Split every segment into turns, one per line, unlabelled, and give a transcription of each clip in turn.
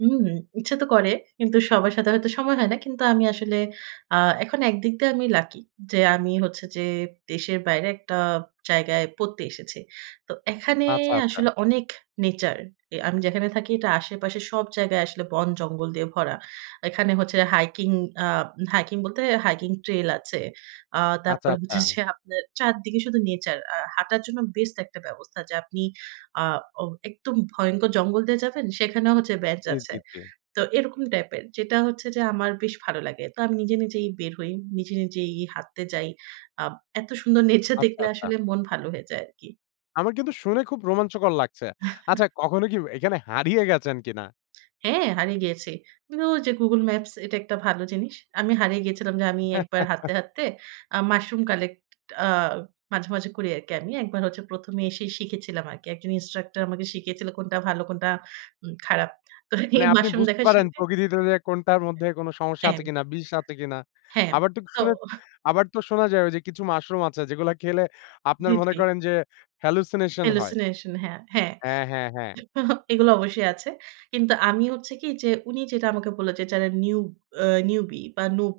হুম, ইচ্ছা তো করে। কিন্তু সবার সাথে হয়তো সময় হয় না। কিন্তু আমি আসলে আ এখন একদিক দিয়ে আমি লাকি যে, আমি হচ্ছে যে দেশের বাইরে একটা জায়গায় পড়তে এসেছি। তো এখানে
আচ্ছা, আচ্ছা।
আসলে অনেক নেচার, এ আমি যেখানে থাকি, এটা আশেপাশে সব জায়গায় আসলে বন জঙ্গল দিয়ে ভরা। এখানে হচ্ছে হাইকিং আ হাইকিং বলতে হাইকিং ট্রেল আছে। আ
আচ্ছা,
তারপরে
আচ্ছা।
হচ্ছে যে আপনের চারদিকে শুধু নেচার। আর হাঁটার জন্য বেস্ট একটা ব্যবস্থা যে, আপনি আ অ একদম ভয়ংকর জঙ্গল দিয়ে যাবেন। সেখানেও হচ্ছে বেঞ্চ
জি
আছে।
,জি, জি।
তো এরকম টাইপের যেটা হচ্ছে যে, আমার বেশ ভালো লাগে। তো আমি নিজে, নিজেই বের হই। নিজে, নিজেই হাঁটতে যাই। আ এত সুন্দর নেচার
আচ্ছা,
দেখলে
আচ্ছা।
আসলে মন ভালো হয়ে যায় আরকি।
আমার কিন্তু শুনে খুব রোমাঞ্চকর লাগছে। আচ্ছা, কখনো কি এখানে হারিয়ে গেছেন কিনা?
হ্যাঁ, হারিয়ে গিয়েছি। কিন্তু যে গুগল ম্যাপস, এটা একটা ভালো জিনিস। আমি হারিয়ে গিয়েছিলাম যে, আমি ১ বার হাঁটতে, হাঁটতে আ মাশরুম কালেক্ট আ মাঝে, মাঝে করি আরকি আমি। একবার হচ্ছে ১ম এ এসেই শিখেছিলাম আরকি। একজন ইন্সট্রাক্টর আমাকে শিখিয়েছিল, কোনটা ভালো কোনটা উম খারাপ। তো এই
মানে আপনি
মাশরুম
বুঝতে
দেখা
পারেন,
শিখে
প্রকৃতিতে যে কোনটার মধ্যে কোন সমস্যা আছে
হ্যাঁ।
কিনা, বিষ আছে কিনা?
হ্যাঁ,
আবার তো
তো
শুনে আবার তো শোনা যায় ওইযে, কিছু মাশরুম আছে যেগুলা খেলে আপনার মনে
জিতলি।
করেন যে, হ্যালুসিনেশন হয়।
হ্যালুসিনেশন, হ্যাঁ, হ্যাঁ।
হ্যাঁ, হ্যাঁ, হ্যাঁ।
এগুলো অবশ্যই আছে। কিন্তু আমি হচ্ছে কি যে, উনি যেটা আমাকে বললেন যে, "যারা নিউ আ নিউবি বা নুব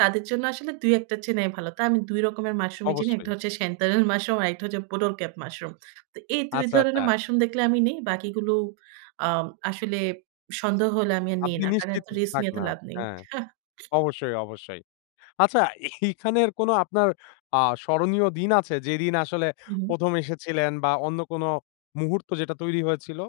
তাদের জন্য আসলে ২ ১ টা চিনাই ভালো।" তাই আমি ২ রকমের মাশরুমই চিনি। ১ টা
অবশ্যই।
হচ্ছে সেন্তানেল মাশরুম, আরেকটা হচ্ছে, বোটল ক্যাপ মাশরুম। তো এই ২
আচ্ছা,
ধরনের
আচ্ছা।
মাশরুম দেখলে আমি নেই। বাকিগুলো আ আসলে সন্দেহ হলে, আমি আর নেই
আপনি
না। কারণ
নিশ্চিত
এত রিস্ক
থাক
নিয়ে এত
না।
লাভ নেই।
হ্যাঁ, অবশ্যই, অবশ্যই। আচ্ছা এইখানের কোন আপনার আ স্মরণীয় দিন আছে, যেদিন আসলে
উ হুম।
১ম এসেছিলেন বা অন্য কোন মুহূর্ত যেটা তৈরি হয়েছিল?